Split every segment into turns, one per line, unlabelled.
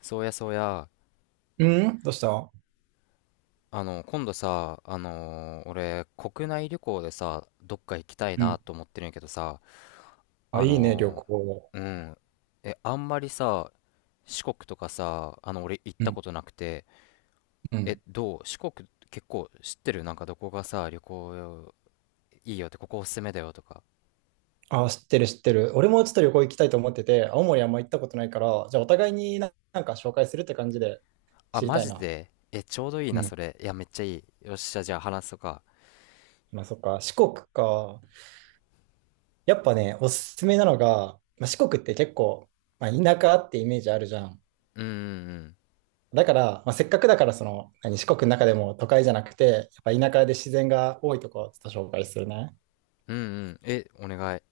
そうやそうや、
うん。どうした？
今度さ、俺、国内旅行でさ、どっか行きたい
う
な
ん。
と思ってるんやけどさ、
あ、
あ
いいね、旅
の
行。
うん、え、あんまりさ、四国とかさ、俺行っ
う
た
ん。
ことなくて、
う
え、
ん。
どう四国結構知ってる？なんかどこがさ、旅行いいよって、ここおすすめだよとか。
あ、知ってる、知ってる。俺もちょっと旅行行きたいと思ってて、青森あんま行ったことないから、じゃあお互いにな、なんか紹介するって感じで
あ、
知り
マ
たい
ジ
な。
で？え、ちょうどいい
う
な、そ
ん。
れ。いや、めっちゃいい。よっしゃ、じゃあ話そうか。
まあそっか、四国か。やっぱね、おすすめなのが、まあ、四国って結構、まあ、田舎ってイメージあるじゃん。
うんうん
だから、まあ、せっかくだからその、何、四国の中でも都会じゃなくて、やっぱ田舎で自然が多いとこをちょっと紹介するね。や
うん。うんうん。え、お願い。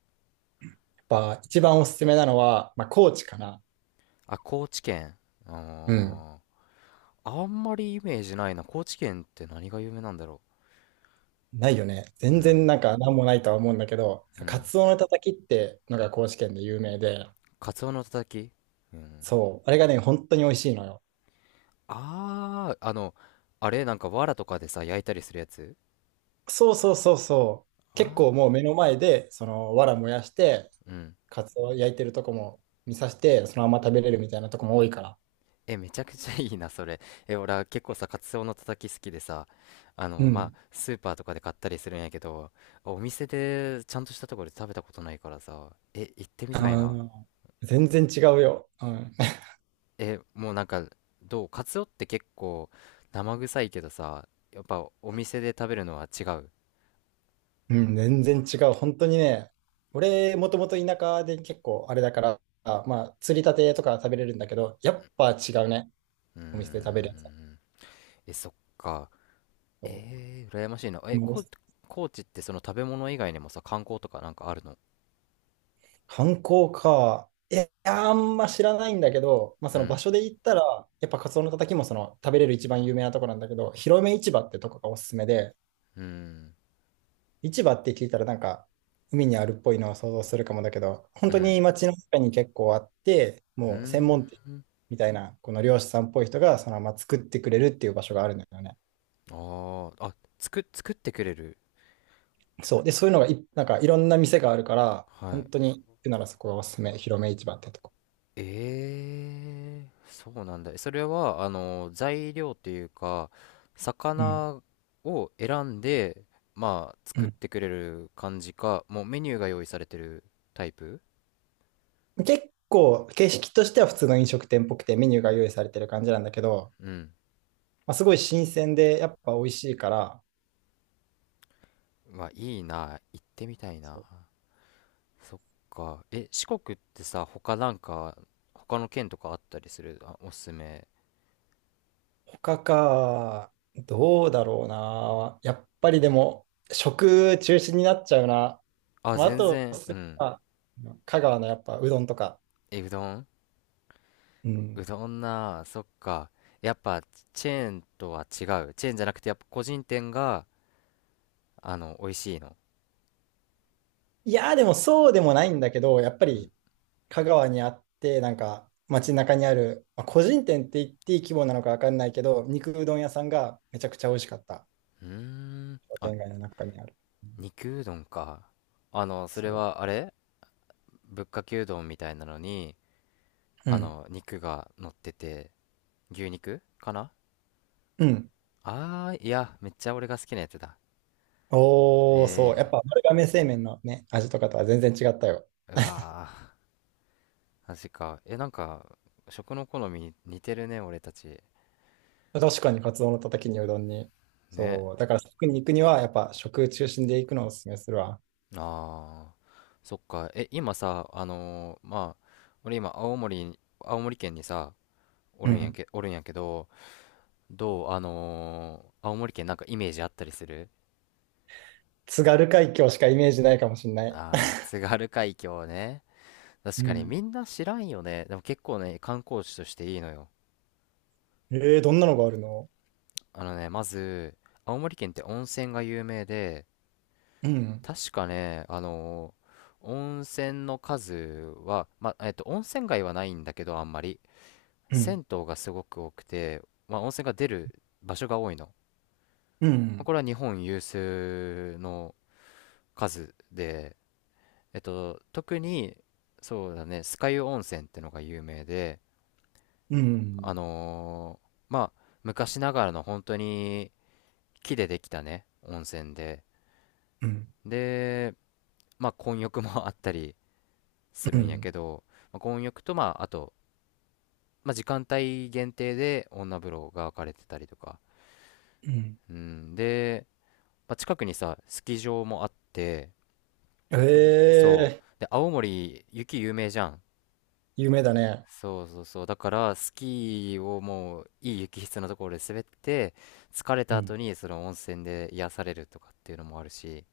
っぱ一番おすすめなのは、まあ、高知かな。
あ、高知県。
うん。
あー、あんまりイメージないな。高知県って何が有名なんだろ
ないよね。
う。う
全然
ん。
なんか何もないとは思うんだけど、
う
カ
ん。
ツオのたたきってのが高知県で有名で、
カツオのたたき。うん。
そう、あれがね、本当に美味しいのよ。
あー、あれなんか藁とかでさ、焼いたりするやつ？
そうそうそうそう。結
あ
構もう目の前で、その、藁燃やして、
あー、うん。
カツオ焼いてるとこも見さして、そのまま食べれるみたいなとこも多いから。
え、めちゃくちゃいいな、それ。え、俺は結構さ、カツオのたたき好きでさ、
うん。
スーパーとかで買ったりするんやけど、お店でちゃんとしたところで食べたことないからさ、え、行ってみ
あ
たいな。
ー、全然違うよ。うん。
え、もうなんか、どう？カツオって結構生臭いけどさ、やっぱお店で食べるのは違う？
うん、全然違う。本当にね、俺、もともと田舎で結構あれだから、まあ、釣りたてとか食べれるんだけど、やっぱ違うね。
うー
お店で食べるやつは。
ん。え、そっか。えー、羨ましいな。え、
もう
こ、高知ってその食べ物以外にもさ、観光とかなんかあるの？
観光か。いや、あんま知らないんだけど、まあ、
う
その場
ん。
所で行ったら、やっぱカツオのたたきもその食べれる一番有名なとこなんだけど、広め市場ってとこがおすすめで、
うん。
市場って聞いたらなんか海にあるっぽいのを想像するかもだけど、本
う
当
ん。
に街の中に結構あって、
うー
もう専
ん。
門店みたいな、この漁師さんっぽい人がそのまま作ってくれるっていう場所があるんだよね。
あー、作ってくれる。
そう。で、そういうのがい、なんかいろんな店があるから、
は
本
い。
当に行くならそこがおすすめ、広め市場ってとこ。
ええ、そうなんだ。それは、材料というか、
うん。
魚を選んで、まあ、
う
作っ
ん、
てくれる感じか、もうメニューが用意されてるタイプ？
結構、形式としては普通の飲食店っぽくて、メニューが用意されてる感じなんだけど、
うん。
まあ、すごい新鮮で、やっぱ美味しいから、
うわ、いいな。行ってみたい
そ
な。
う。
そっか。え、四国ってさ、他の県とかあったりする？あ、おすすめ。
他か、どうだろうな。やっぱりでも、食中心になっちゃうな。
あ、
まあ、あ
全
と、
然、う
すれ
ん。
ば香川のやっぱうどんとか。
え、うどん？
う
う
ん。
どんなあ、そっか。やっぱチェーンとは違う？チェーンじゃなくて、やっぱ個人店が、美味しいの？
いやー、でもそうでもないんだけど、やっぱ
うん。
り香川にあって、なんか街中にある、まあ、個人店って言っていい規模なのかわかんないけど、肉うどん屋さんがめちゃくちゃ美味しかった。
うーん。
商
あ、
店街の中にある。うん、
肉うどんか。それ
そ
は、あれ？ぶっかけうどんみたいなのに、
う。うん。
肉が乗ってて、牛肉かな？
うん。
あー、いや、めっちゃ俺が好きなやつだ。
おー、そう。や
え
っぱ丸亀製麺のね、味とかとは全然違ったよ。
ー、うわー、マジか。え、なんか、食の好み似てるね、俺たち。
確かにカツオのたたきにうどんに。
ね。
そう。だから食に行くには、やっぱ食中心で行くのをおすすめするわ。
ああ、そっか。え、今さ、俺今、青森に、青森県にさ、
うん。
おるんやけど、どう、青森県なんかイメージあったりする？
津軽海峡しかイメージないかもしんない。
ああー、津軽海峡ね。確
う
かに
ん。
みんな知らんよね。でも結構ね、観光地としていいのよ。
えー、どんなのがあるの？
まず、青森県って温泉が有名で、
うん。
確かね、温泉の数は、温泉街はないんだけど、あんまり。
うん。
銭湯がすごく多くて、まあ、温泉が出る場所が多いの。ま
う
あ、
ん。
これは日本有数の数で、えっと、特に、そうだね、酸ヶ湯温泉ってのが有名で、
うん。
昔ながらの本当に木でできたね、温泉で、
うん。
で、まあ、混浴も あったりす
う
るんや
ん。
けど、まあ、混浴と、まあ、時間帯限定で女風呂が分かれてたりとか、
うん。
うん、で、まあ、近くにさ、スキー場もあって、
え
そう。
ー、
で、青森、雪有名じゃん。
夢だね。
そうそうそう。だから、スキーをもう、いい雪質のところで滑って、疲れ
う
た後
ん、
に、その温泉で癒されるとかっていうのもあるし、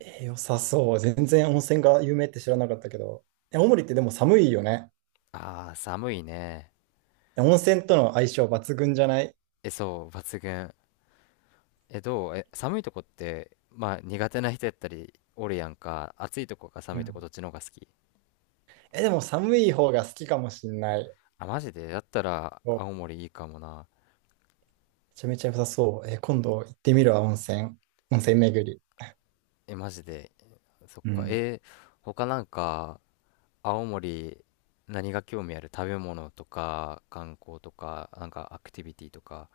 えー良さそう。全然温泉が有名って知らなかったけど。え、青森ってでも寒いよね。
ああ、寒いね。
え、温泉との相性抜群じゃない？
え、そう、抜群。え、どう？え、寒いとこって、まあ、苦手な人やったり、おるやんか。暑いとこか
う
寒いとこ、
ん。
どっちの方が好き？
え、でも寒い方が好きかもしんない。
あ、マジで？だったら、
おめ
青森いいかもな。
ちゃめちゃ良さそう。え、今度行ってみるわ、温泉。温泉巡り。
え、マジで。そっ
う
か。
ん。
え、他なんか、青森何が興味ある？食べ物とか観光とかなんかアクティビティとか。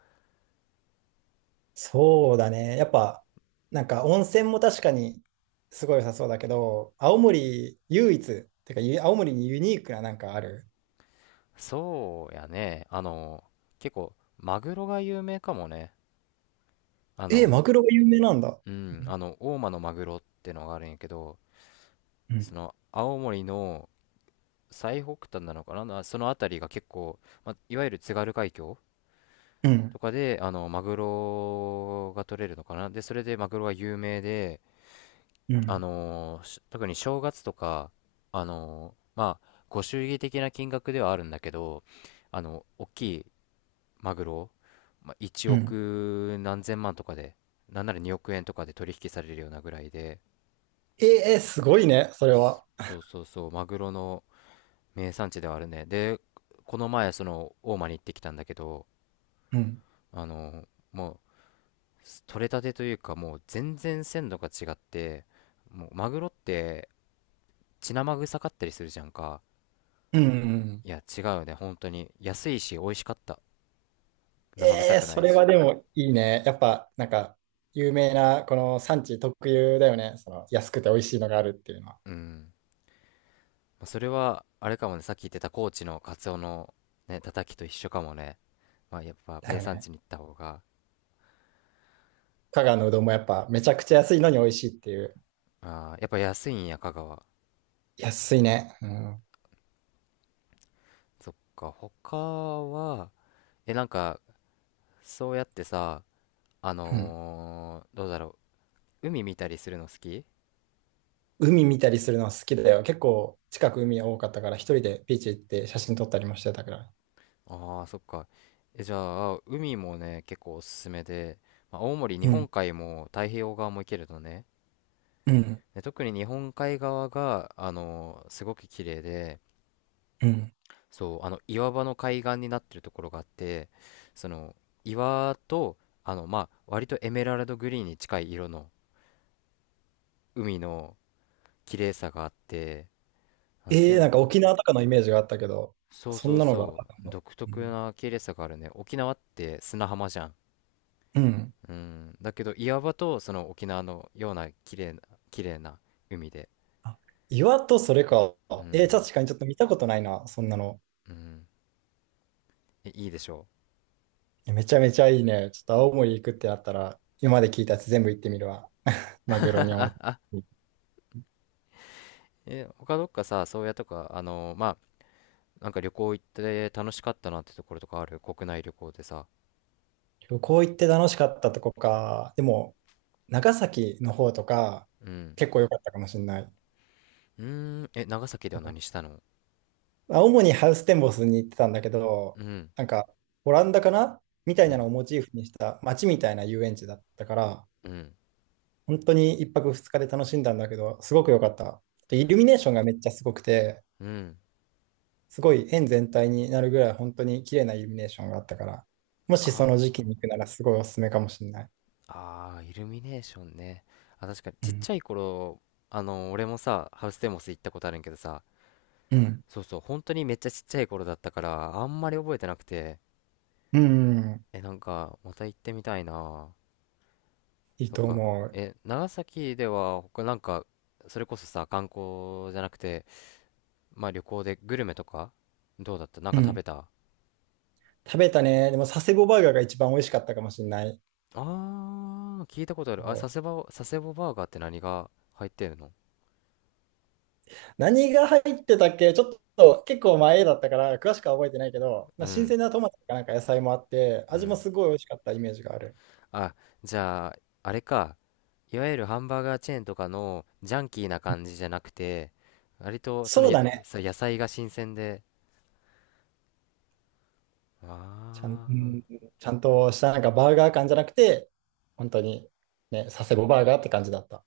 そうだね。やっぱ、なんか温泉も確かにすごい良さそうだけど、青森唯一、てか青森にユニークななんかある？
そうやね、結構マグロが有名かもね。あ
えー、マ
の
グロが有名なんだ。
うん、
うん。
大間のマグロってのがあるんやけど、
う
そ
ん。
の青森の最北端なのかな、なその辺りが結構、ま、いわゆる津軽海峡
うん。
とかでマグロが取れるのかな。でそれでマグロが有名で、
う
あ
ん。
のーし特に正月とか、ご祝儀的な金額ではあるんだけど、あの、大きいマグロ、まあ、1
うん、
億何千万とかで、なんなら2億円とかで取引されるようなぐらいで、
ええすごいね、それは。
そうそうそう、マグロの名産地ではあるね。で、この前、その、大間に行ってきたんだけど、
うん。
あのもう、取れたてというか、もう全然鮮度が違って、もう、マグロって、血生臭かったりするじゃんか。
うん、うん、
いや、違うね、本当に。安いし、美味しかった。
え
生臭
え
くな
そ
い
れ
し。
はでもいいね。やっぱ、なんか、有名な、この産地特有だよね。その、安くて美味しいのがあるっていうのは。
うん。まあ、それは、あれかもね、さっき言ってた高知のカツオのね、たたきと一緒かもね。まあ、やっぱ
だ
名
よね。
産地に行った方が。
香川のうどんもやっぱ、めちゃくちゃ安いのに美味しいっていう。
あー、やっぱ安いんや、香川。
安いね。うん。
そっか、他は、え、なんか、そうやってさ、
うん。
どうだろう。海見たりするの好き？
海見たりするのは好きだよ。結構、近く海多かったから、一人でビーチ行って写真撮ったりもしてたから。
ああ、そっか。え、じゃあ、海もね、結構おすすめで、まあ、青森、日
う
本
ん。
海も太平洋側も行けるのね。
うん。
で、特に日本海側が、あのすごく綺麗で、
うん。
そう、岩場の海岸になってるところがあって、その、岩と、まあ、割とエメラルドグリーンに近い色の海の綺麗さがあって、なんて
え
言う
え
んだ
なん
ろ
か
うな。
沖縄とかのイメージがあったけど、
そう
そ
そ
ん
う
なのがあ
そ
った
う、
の。
独
う
特
ん。
な綺麗さがあるね。沖縄って砂浜じゃん。
うん。
うん。だけど、岩場と、その沖縄のような綺麗な海で。
あ、岩とそれか。
う
えー、
ん。
確かにちょっと見たことないな、そんなの。
うん。え、いいでしょう。
めちゃめちゃいいね。ちょっと青森行くってなったら、今まで聞いたやつ全部行ってみるわ。マグロにも。
え、他どっかさ、宗谷とか、まあ、なんか旅行行って楽しかったなってところとかある？国内旅行でさ。
旅行行って楽しかったとこか。でも、長崎の方とか、
うん。
結構良かったかもしれない。
うーん、え、長崎では何し
あ、
たの？
主にハウステンボスに行ってたんだけど、
うん、
なんか、オランダかなみた
う
いな
ん、
のをモチーフにした街みたいな遊園地だったから、
うん、
本当に1泊2日で楽しんだんだけど、すごく良かった。でイルミネーションがめっちゃすごくて、
うん。
すごい円全体になるぐらい本当に綺麗なイルミネーションがあったから、も
あ
しその時期
ー、
に行くならすごいおすすめかもしれない。
あー、イルミネーションね。あ、確かに、
う
ちっ
ん。
ちゃい頃、俺もさ、ハウステンボス行ったことあるんやけどさ、
うん。
そうそう、本当にめっちゃちっちゃい頃だったから、あんまり覚えてなくて、
うん。
え、なんか、また行ってみたいな。
いい
そっ
と
か。
思う。
え、長崎では他なんか、それこそさ、観光じゃなくて、まあ、旅行でグルメとか、どうだった？なん
う
か食
ん。
べた？
食べたね。でも佐世保バーガーが一番美味しかったかもしれない。
あー、聞いたことある。
そ
あ、
う、
佐世保バーガーって何が入ってるの？
何が入ってたっけ？ちょっと結構前だったから詳しくは覚えてないけど、ま
う
あ、新
ん、
鮮なトマトとかなんか野菜もあって、
う
味も
ん。
すごい美味しかったイメージがある。
あ、じゃあ、あれか。いわゆるハンバーガーチェーンとかのジャンキーな感じじゃなくて、割とその
そうだね。
野菜が新鮮で。あ
ちゃん、うん
ー
ちゃんとしたなんかバーガー感じゃなくて、本当にね、佐世保バーガーって感じだった。